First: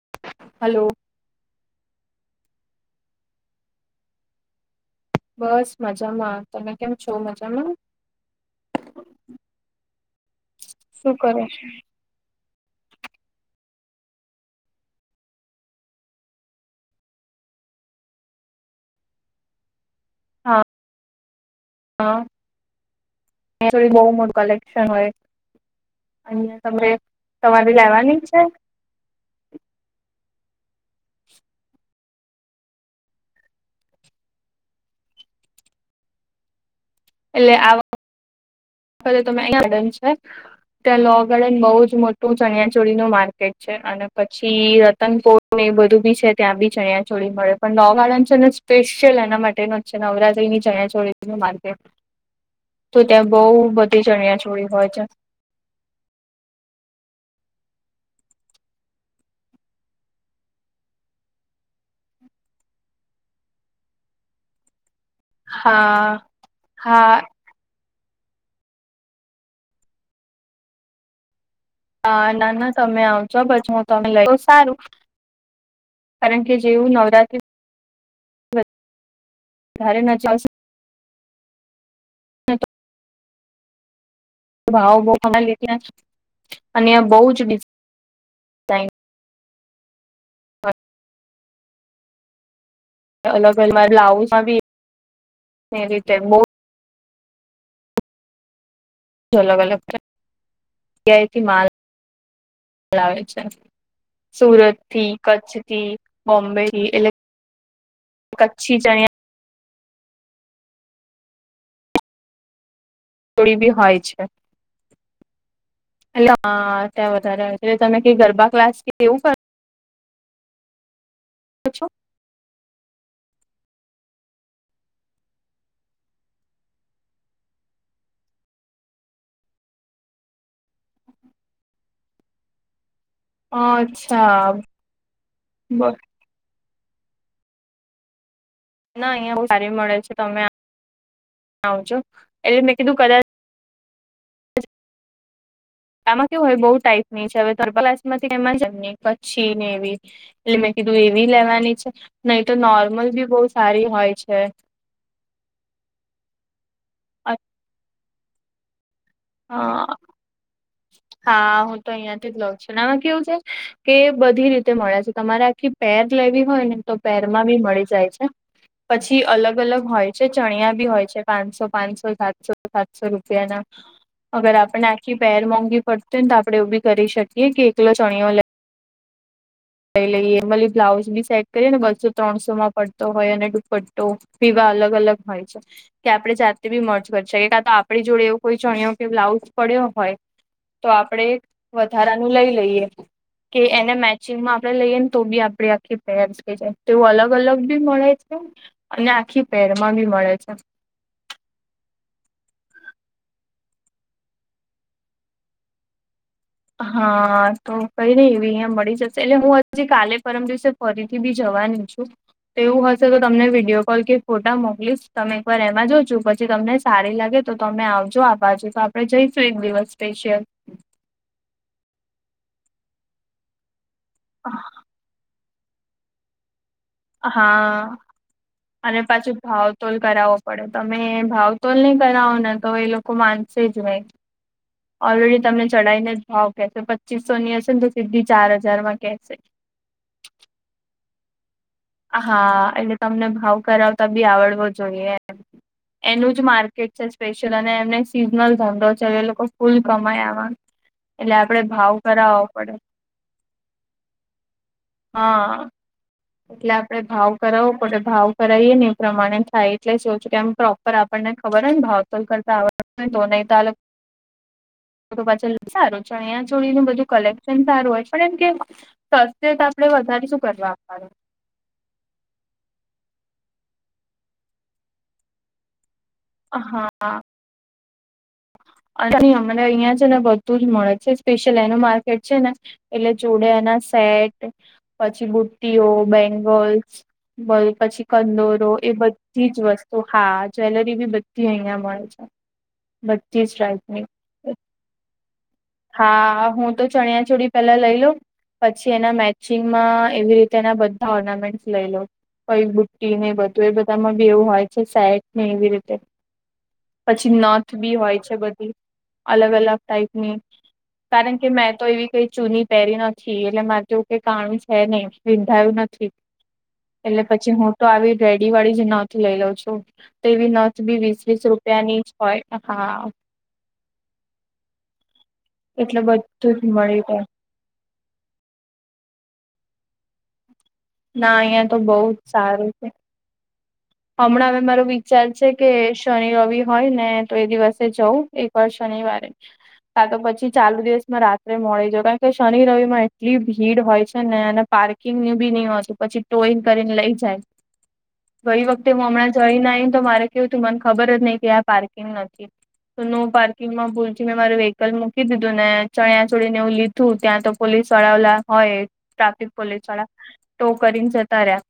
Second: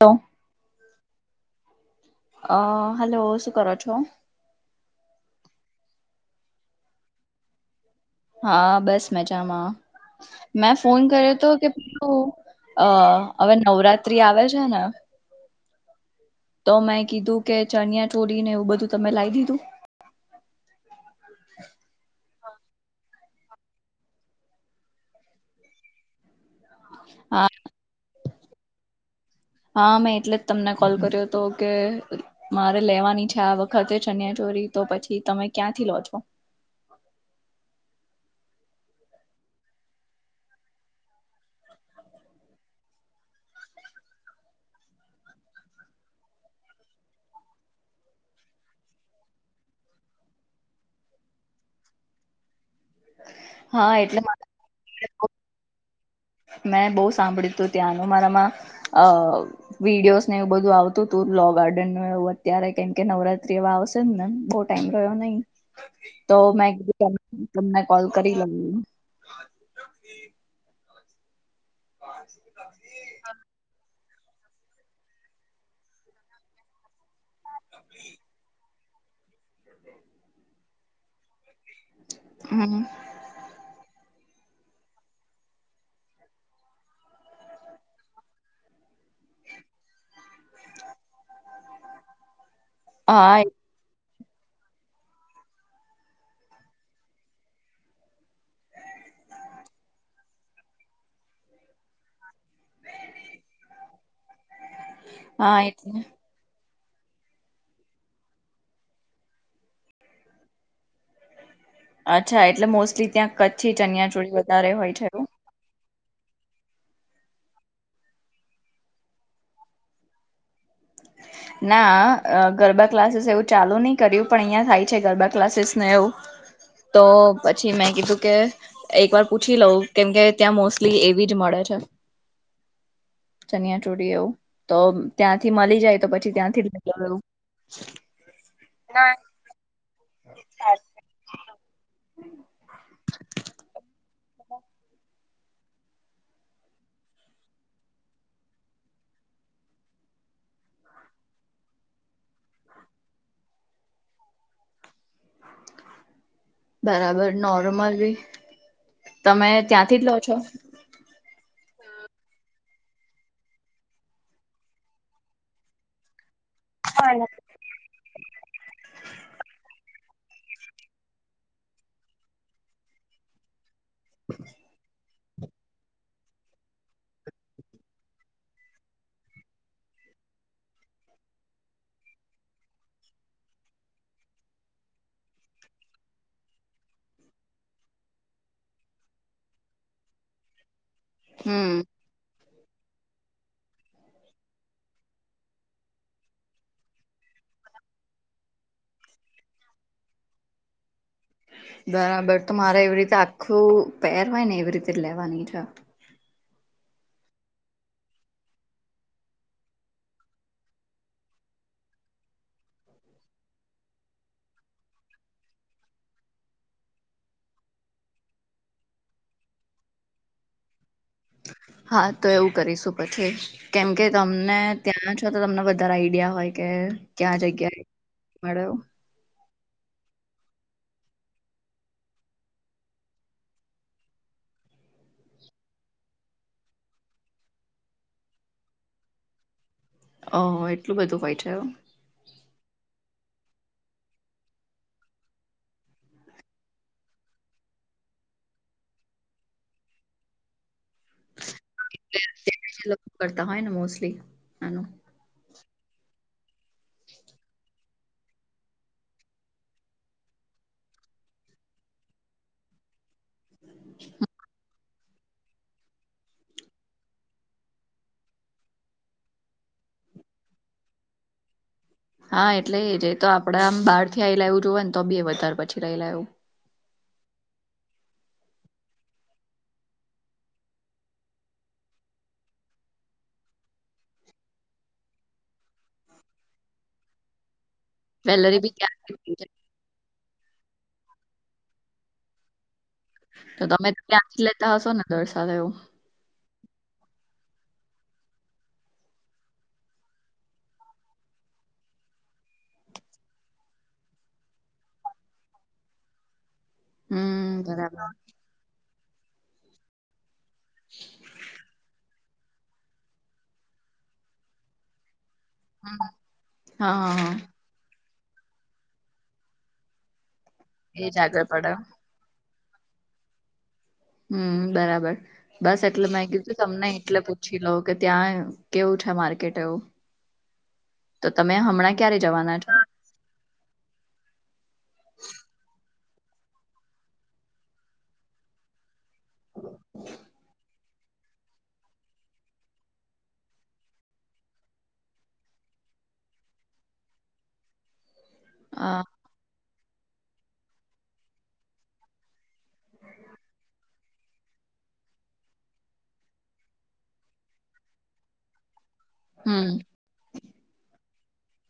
તો. હાલો. અ હાલો શું કરો છો? બસ મજામાં. તમે કેમ છો, મજામાં? હા બસ મજામાં, મેં ફોન શું કર્યો કરે? હતો કે અ હવે નવરાત્રી આવે છે ને તો મેં કીધું કે ચણિયા ચોડીને એવું બધું તમે લાઈ દીધું? હા, હા. થોડી બહુ મોટું કલેક્શન હોય. હમ્મ. તમે હા તમારે લેવાની છે? હા મેં એટલે જ તમને કોલ કર્યો તો કે મારે લેવાની છે આ વખતે ચન્યાચોરી તો પછી તમે ક્યાંથી લો છો? એટલે આવા તે તો મે અયા બેન છે. ત્યાં લો ગાર્ડન ને બહુ જ મોટું ચણિયાચોળી નું માર્કેટ છે અને પછી રતનપોળ એ બધું બી છે ત્યાં બી ચણિયા ચોળી મળે પણ લો ગાર્ડન છે ને સ્પેશિયલ એના માટેનો છે. નવરાત્રી ની ચણિયાચોળીનું માર્કેટ. તે બઉ હા બધી એટલે ચણિયા ચોલી હોય છે. મેં બહુ સાંભળ્યું તું ત્યાંનું મારામાં, અ વિડીયોઝ ને એવું બધું આવતું તું લો ગાર્ડન ને એવું અત્યારે કેમ કે નવરાત્રી અવે આવશે નેન ટામ રહ્યો નહી હા તો મે તમ હા તમને કોલ કરી લઉ. હા ના ના તમે આવશો પછ હું તમે લઈ, સારું કારણ કે જેવું નવરાતી અ તારે ના ચાલસે. ને હમ્મ. ભાવો બવ ખાલે ત્યાં જ અને બવ જ ડિફ હા એ- અલગ અલ બ્લાઉઝમાં બી એ રીતે બવ અલગ અલગ ત્યાંથી માલ છે સુરત થી હા કચ્છથી એટલે બોમ્બે એટલે કચ્છી ચણ અચ્છા એટલે મોસ્ટલી ત્યાં ચોળી બી કચ્છી હોય ચનિયાચોળી વધારે હોય છે. એવું એ હા ત્યાં વધારે એટલે તમે ક ગરબા ક્લાસ કે એવું કર છો ના. અ ગરબા ક્લાસીસ એવું ચાલુ નહી કર્યું પણ અહિયાયા થાય છે ગરબા ક્લાસીસ ને એવું તો પછી મેં કીધું કે એક વાર પૂછી લઉં કેમકે ત્યાં મોસ્ટલી એવી જ મળે છે. ચનિયા ચોરી એવું અચ્છા તો ત્યાંથી મળી જાય પછી ત્યાંથી જ નની ગું ના અહિયાં બ સારી મળેલ છે તમે આવજો એટલે મેં કીધું કદાચ આમાં કેવ હોય બહુ ટાઈપ ની છે હવેલાસમાંથી એમાંમ કચ્છી નેવી એટલે મેં કીધું એવી લેવાની છે નહી તો નોર્મલ બી બહુ સારી હોય છે. બરાબર નોર્મલ ભી તમે ત્યાંથી જ લો છો. હા હું તો અહિયાં થી જ લઉં છું આમાં કેવું છે. કે બધી રીતે મળે છે તમારે આખી પેર લેવી હોય ને તો પેર માં બી મળી જાય છે. હ. પછી અલગ અલગ હોય છે ચણિયા બી હોય છે પાંચસો પાંચસો સાતસો સાતસો રૂપિયાના અગર આપડને આખી પેર મોંઘી પડતી હોયને તો આપડે એ બી કરી શકીએ કે એકલો ચણયો લે પ લઈ એ મલી બ્લાઉઝ બી સેટ કરી ને બસો ત્રણસો માં પડતો હોય અને દુપટ્ટો પીવા અલગ અલગ હોય છે. કે આપણે જાતે બી મર્જ કરી શકીએ કા તો આપણી જોડે એવો કોઈ ચણયો કે બ્લાઉઝ પડ્યો હોય તો આપડે હમ વધારાનું લઈ લઈએ કે એને મેચિંગમાં આપણે લઈએને તો બી આપે આખી ફસ ક જાય તોવું અલગ અલગ બી મળે છે અને આખી પેરમાં બી મળે છે બરાબર તો મારે એવી રીતે આખું પહેરવાય ને એવી રીતે લેવાની છે હા તો કઈ નઈ એવી અહિયાં મળી જશે એટલે હું હજી કાલે પરમ દિવસે ફરીથી બી જવાનું છું તો એવું હશે તો તમને વિડીિયો કોલ કે ફોટા મોકલીશ તમે એકવાર એમાં જો છો પછી તમને સારી લાગે તો અમે આવજો આ બાજુ તો આપડે જઈશું એક દિવસ સ્પેશિયલ હા તો એવું કરીશું પછી કેમ કે તમને ત્યાં જ તમને વધારે આઈડિયા હોય કે ક્યાં જગ્યાએ હા મળે અનેરે પાછું ભાવતોલ કરાવવો પડે તમે ભાવતોલ નહી કરાવો ને તો એ લોકો માનસે જ હોય [inaudible] ઓલરેડી તમને ચઢાઈ ને જ ભાવ કેશે પચ્ચીસો ની હશે ને તો સીધી ચાર હજારમાં કેહેશે ઓ એટલું બધું હોય થું હા એટલે તમને ભાવ કરાવતા બી આવડવો જોઈએમ એનું જ માર્કેટ છે સ્પેશિયલ અને એમને સિઝનલ ધંધો છે એ લોકો ફૂલ કમાયામાં એટલે આપડે ભાવ કરાવો પડે એ કરતા હોય ને મોસ્ટલી એનું હા એટલે આપડણે ભાવ કરાવો પ ભાવ કરાવીએ ને એ પ્રમાણે થાય એટલે શું કે આમ પ્રોપ પર આપણને ખબર હો ને ભાવતોલ કરતા આવડ તો નહી તો અલ પાછળ સારું ચણિયા ચોળીનુંું બધું કલેક્શન સારું હોય પણ એમ કે તો આપડે વધારે શું કરવા આપવાડ હા એટલે જે તો આપડા આમ બારથી આવી લાવું જોવ ને તો બે વધારે પછી લઈ લ આવું હા અમને અહિયાં છે ને બધું જ મળે છે સ્પેશિ્યયલ એનું માર્કેટ છે ને એટલે જોડેના સેટ પછી બુટ્ટઈઓ બેંગલ્સ. બલ પછી વેલેરી કંદોરો બી એ ક્યાંથી બધી જ વસ્તુ હા જ્વેલરી બી બધી અહિયાં મળે છે. બધી જ તો તમે ટાઈપની ત્યાંથી લેતા હશો ને દરસા એવું હા હું તો ચણિયા ચોડી પેલા લઈ લઉ. પછી એના મેચિંગમાં એવી રીતે એના બધા ઓર્નામેન્ટ લઈ લો. કોઈ બુટ્ટી ને બધું એ બધામાં બી એવું હોય છે સેટ ને એવી રીતે પછી હમ નથ બી બરાબર હોય છે બધી અલગ અલગ ટાઈપની કારણ કે મેં તો એવી કઈ ચૂની પહેરી નથી એટલે મારે તોવું કઈ કાણું છે નહી. વિંધાયું હમ્મ, નથી હા હા એટલે હા પછી હું તો આવી રેડી વાળી જ નથ લઈ લઉ છું તેવી નથ બી એજ વીસ વીસ આગળ પડે રૂપિયાની હોય હા. હમ બરાબર બસ એટલે એટલું મા ગીધું બધું જ તમને મળી રહે એટલે પછી લોઉ કે ત્યાં કેવું છે માર્કેટ એવું? તો ના તમે અહિયાં તો હમણાં બહુ ક્યારે જ જવાના સારું છો? છે હમણાં હવે મારો વિચાર છે કે શનિ રવિ હોય ને તો એ દિવસે જવં એકવાર શનિવાર. કા તો પછી ચાલુ દિવસમાં રા મળી જા કારણ કે શનિ રવિ માં એટલી ભીડ હોય છે ને અને પાર્કિંગ ની બી નહી હોય છે પછી ટોઈન કરીને લઈ જાય. ગઈ વખતે અ હું હમણાં જઈ નાઈ તો મારે કેવું તું મને ખબર જ નહિ કે આ પાર્કિંગ નથી. તો નો પાર્કિંગમાં ભૂલ પી મેં મારું વ્હીકલ મૂકી દીધું ને ચણ્યા ચોળી ને એવું લીધું ત્યાં તો પોલીસવાળા ઓલા હોય. ટ્રાફિક હમ પોલીસ વાળા તો કરીને જતા રહ્યા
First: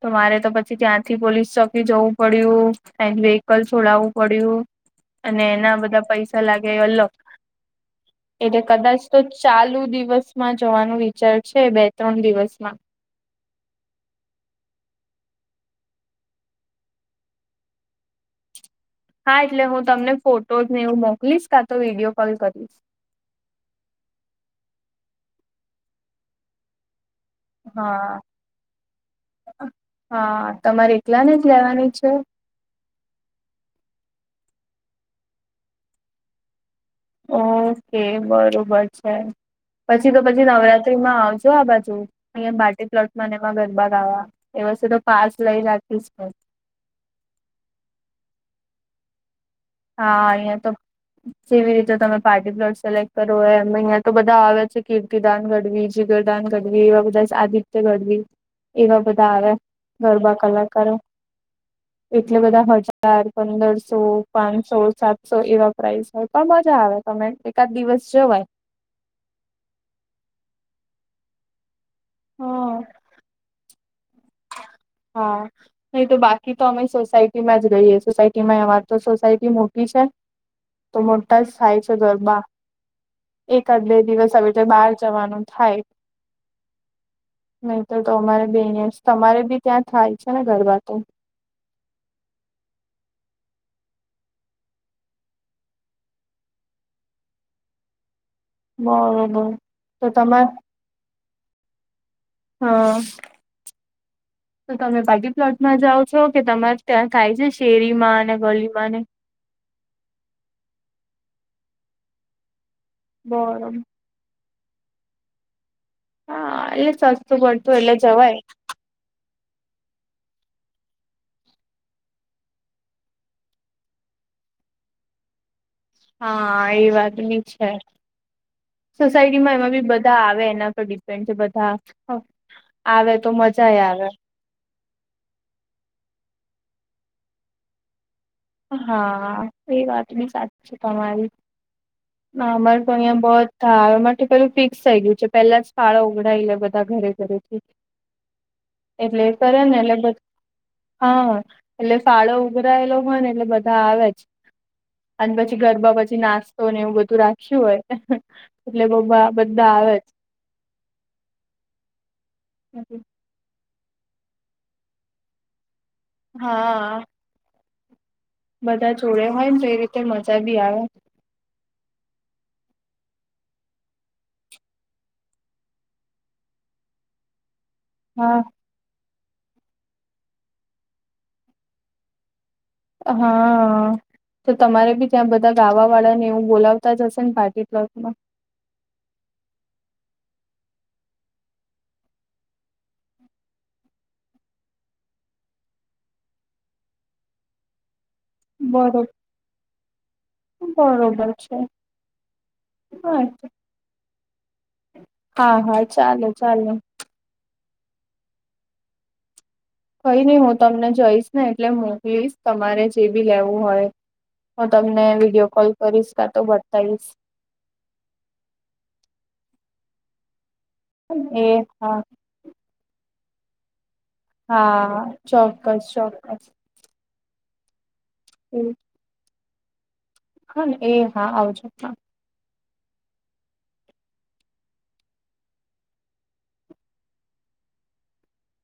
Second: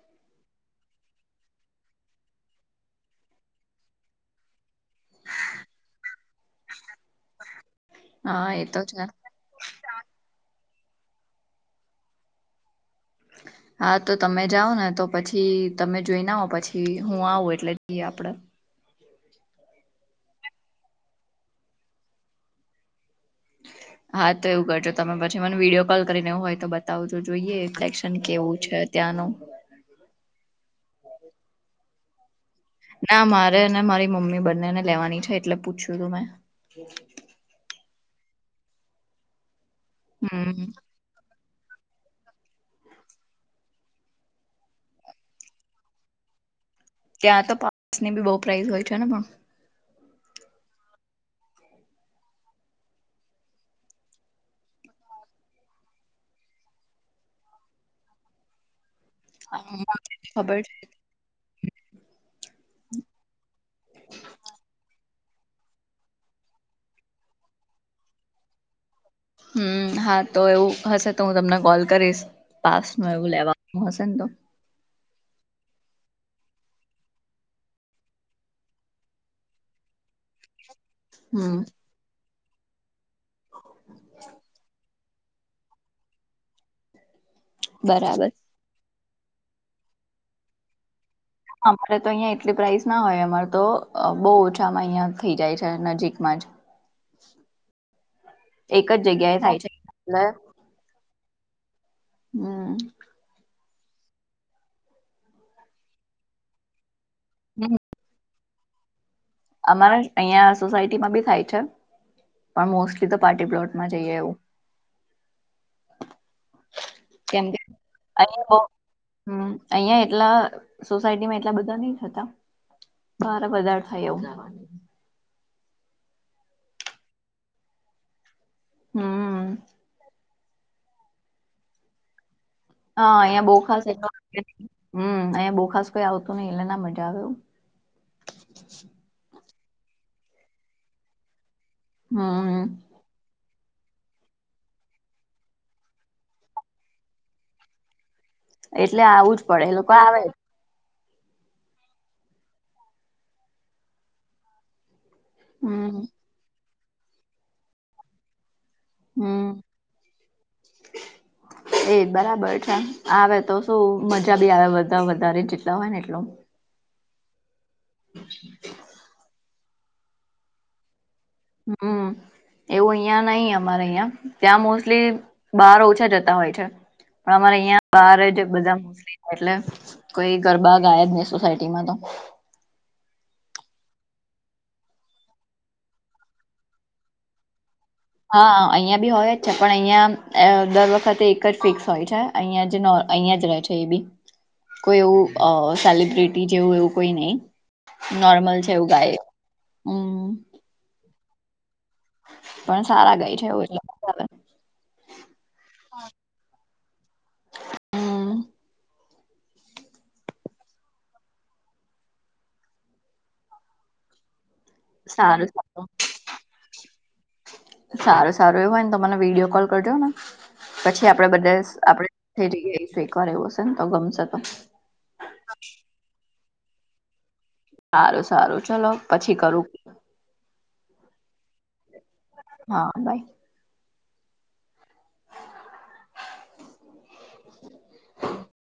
તો મારે તો પછી ત્યાં થી પોલીસ ચોકી જવું પડ્યું વેહકલ છોડાવવું પડ્યું. અને એના બધા પૈસા લાગેલો હા એટલે એ કદાચ છે તો ચાલુ દિવસમાં જવાનું વિચાર છે બે ત્રણ દિવસમાં હ. હા તો તમે જાઓ ને તો પછી તમે જોઈને આવ પછી હું આવું એટલે જઈએ આપડ હા એટલે હું તમને ફોટોઝ ને એવું મોકલીશ કા તો વિડીયો કોલ કરીશ. હા તો એવું કરજો તમે પછી મને વિડીયો કોલ કરીનેેવું હોય તો બ બ તો જોઈએ હા ફલેક્શન કેવું છે ત્યાંનું? હા તમારે એકલા ને જ લેવાની છે? ના મારે અનેને મારી મમ્મી બંનેને લેવાની છે એટલે પૂછ્યું તું મેં. ઓકે બરોબર છે પછી તો પછી હમ નવરાત્રી માં આવજ જો આ બાજુ. અહીયાં બાર્ટી પ્લોટ મને એમાં ગરબા ગવા એ વસ્તુ તો પાસ લઈ રાખીશ. ત્યાં તો પાસ ની બી બહુ પ્રાઇઝ હોય છે ને પણ. હા હી તો જેવી રીતે તમે પાર્ટી બ્લડ સિલેક્ટ કરો હોય એ અહિયાં તો બધા આવે્યા છે કીર્તિદાન ગડવી જીગરદાન ગઢવી બાબુ દાસ આદિત્ય ગઢવી એવા બધા આવે હા મને ગરબા ખબર છે કલાકારો. એટલે બધા હજાર પંદરસો પાંચસો સાતસો એવા પ્રાઇસ હોય પણ મજા આવે તમે એકાદ દિવસ જવાય હમ હા તો એવું હશે તો હું તમને કોલ કરીશ હા પાસ ન એવું લેવાનું હશે ને તો. હા. નહી તો બાકી તો અમે સોસાયટી માં જ રહીએ સોસાયટી માં અવાર તો સોસાયટી મોટી છે. તો મોટા હમ થાય છે ગરબા. એકાદ બે દિવસ હવે બહાર જવાનું થાય. નહી તો બરાબર તમારે બી અ તમારે બી ત્યાં થાય છે ને ગરબા તો. અમારે તો અહિયાં એટલી પ્રાઇસ ના હોય અમારે તો બહુ ઓછામાં અહિયાં થઈ જાય છે નજીકમાં જ. એક જ જગ્યાએ બરોબર થાય છે તો ને તમે હા તો તમે બાકી પ્લોટમાં જાઓ છો કે તમારે ત્યાં થાય છે શેરી માં અને ગલીમાં ને અમારા અહિયાં સોસાયટીમાં બી થાય છે પણ મોસ્ટલી તો પાર્ટી બરોબર પ્લોટમાં જઈએ એવું હા એટલે સસ્તું કેમ કે પડતું એટલે જવાય અહીંયા બહુ હમ અહિયાં એટલા સોસાયટીમાં એટલા બધા નહીં થતા બાર વધારે થાય એવું હા એ વાતબી છે સોસાયટી હમ માં એમાં બી બધા આવે એના પર ડિપેન્ડ છે બધા અ હા અહિયા બહુ ખાસ એતો [inaudible] હં અહીંયા બહુ ખાસ કોઈ આવતું નહિ એટલે ના મજા આવે એવું હા એ વાત બી સાચી છે તમારી ના હમ અમાર તો અહીંયા બધા આવે [inaudible] ફિક્સ થઈ ગયું છે પેલા જ ફાળો ઉગડઈ લે બધા ઘરે ઘરેથી એટલે આવું એ જ કરે પડે ને લોકો એટલે બધું આવે જ. હા એટલે ફાળો ઉઘરાયેલો હોયને એટલે બધા આવે જ અને પછી ગરબા હમ પછી નાસ્તો ને એવું બધું રાખ્યું હોય એટલે બહુ બા બધા આવે જ એ બરાબર છે જ આવે તો તો મજા બી આવ બધા વધારે જેટલા હોય ને એટલો હા [inaudible] બધા જોડે હોય ને તો એ રીતે મજા બી આવે હમ એવું અહિયાં નહીં અમારે અહિયાં ત્યાં મોસ્ટલી બહાર ઓછા જતા હોય છે પણ અમારે અહીંયા બાર હા જ બધા મોસ્ટલી થાય એટલે કોઈ ગરબા ગાય જ નહી સોસાયટીમાં તો હા આ તો તમારે બી ત્યાં બધા ગાવા વાળા ને એવું બોલાવતા જ હશે ને પાર્ટી પ્લોટમાં હા અહિયાં બી હોય જ છે પણ અહિયાં દર વખતે એક જ ફિક્સ હોય છે અહિયાં જ નો અહિયાં જ ર રહે છે એ બી કોઈ એવું સેલિબ્રિટી જેવું એવું કોઈ નહી નોર્મલ છે એવું બરો ગાય હમ બરોબર છે પણ સારા હા ગઈ છે એવા જ લોકોને બોલાવે હા હા ચાલે ચાલે [inaudible] હમ કઈ નહી હું તમને જઈશ ને એટલે મોકલીશ તમારે જે બી લેવું હોય હું તમને સારું વિડીયો કોલ સારું કરીશ કા તો બતાઈશ સારું સારું એવું હોય ને તને વિડીયો કોલ કરજો ને પછી આપડે એ બધા હા આપડે [inaudible] ઘરે એવુ હશેન તો ગમશે તો હા ચોક્કસ ચોક્કસ સારું સારું એ ચલો પછી કરું હા ને એ હા આવજો હા બાય [inaudible]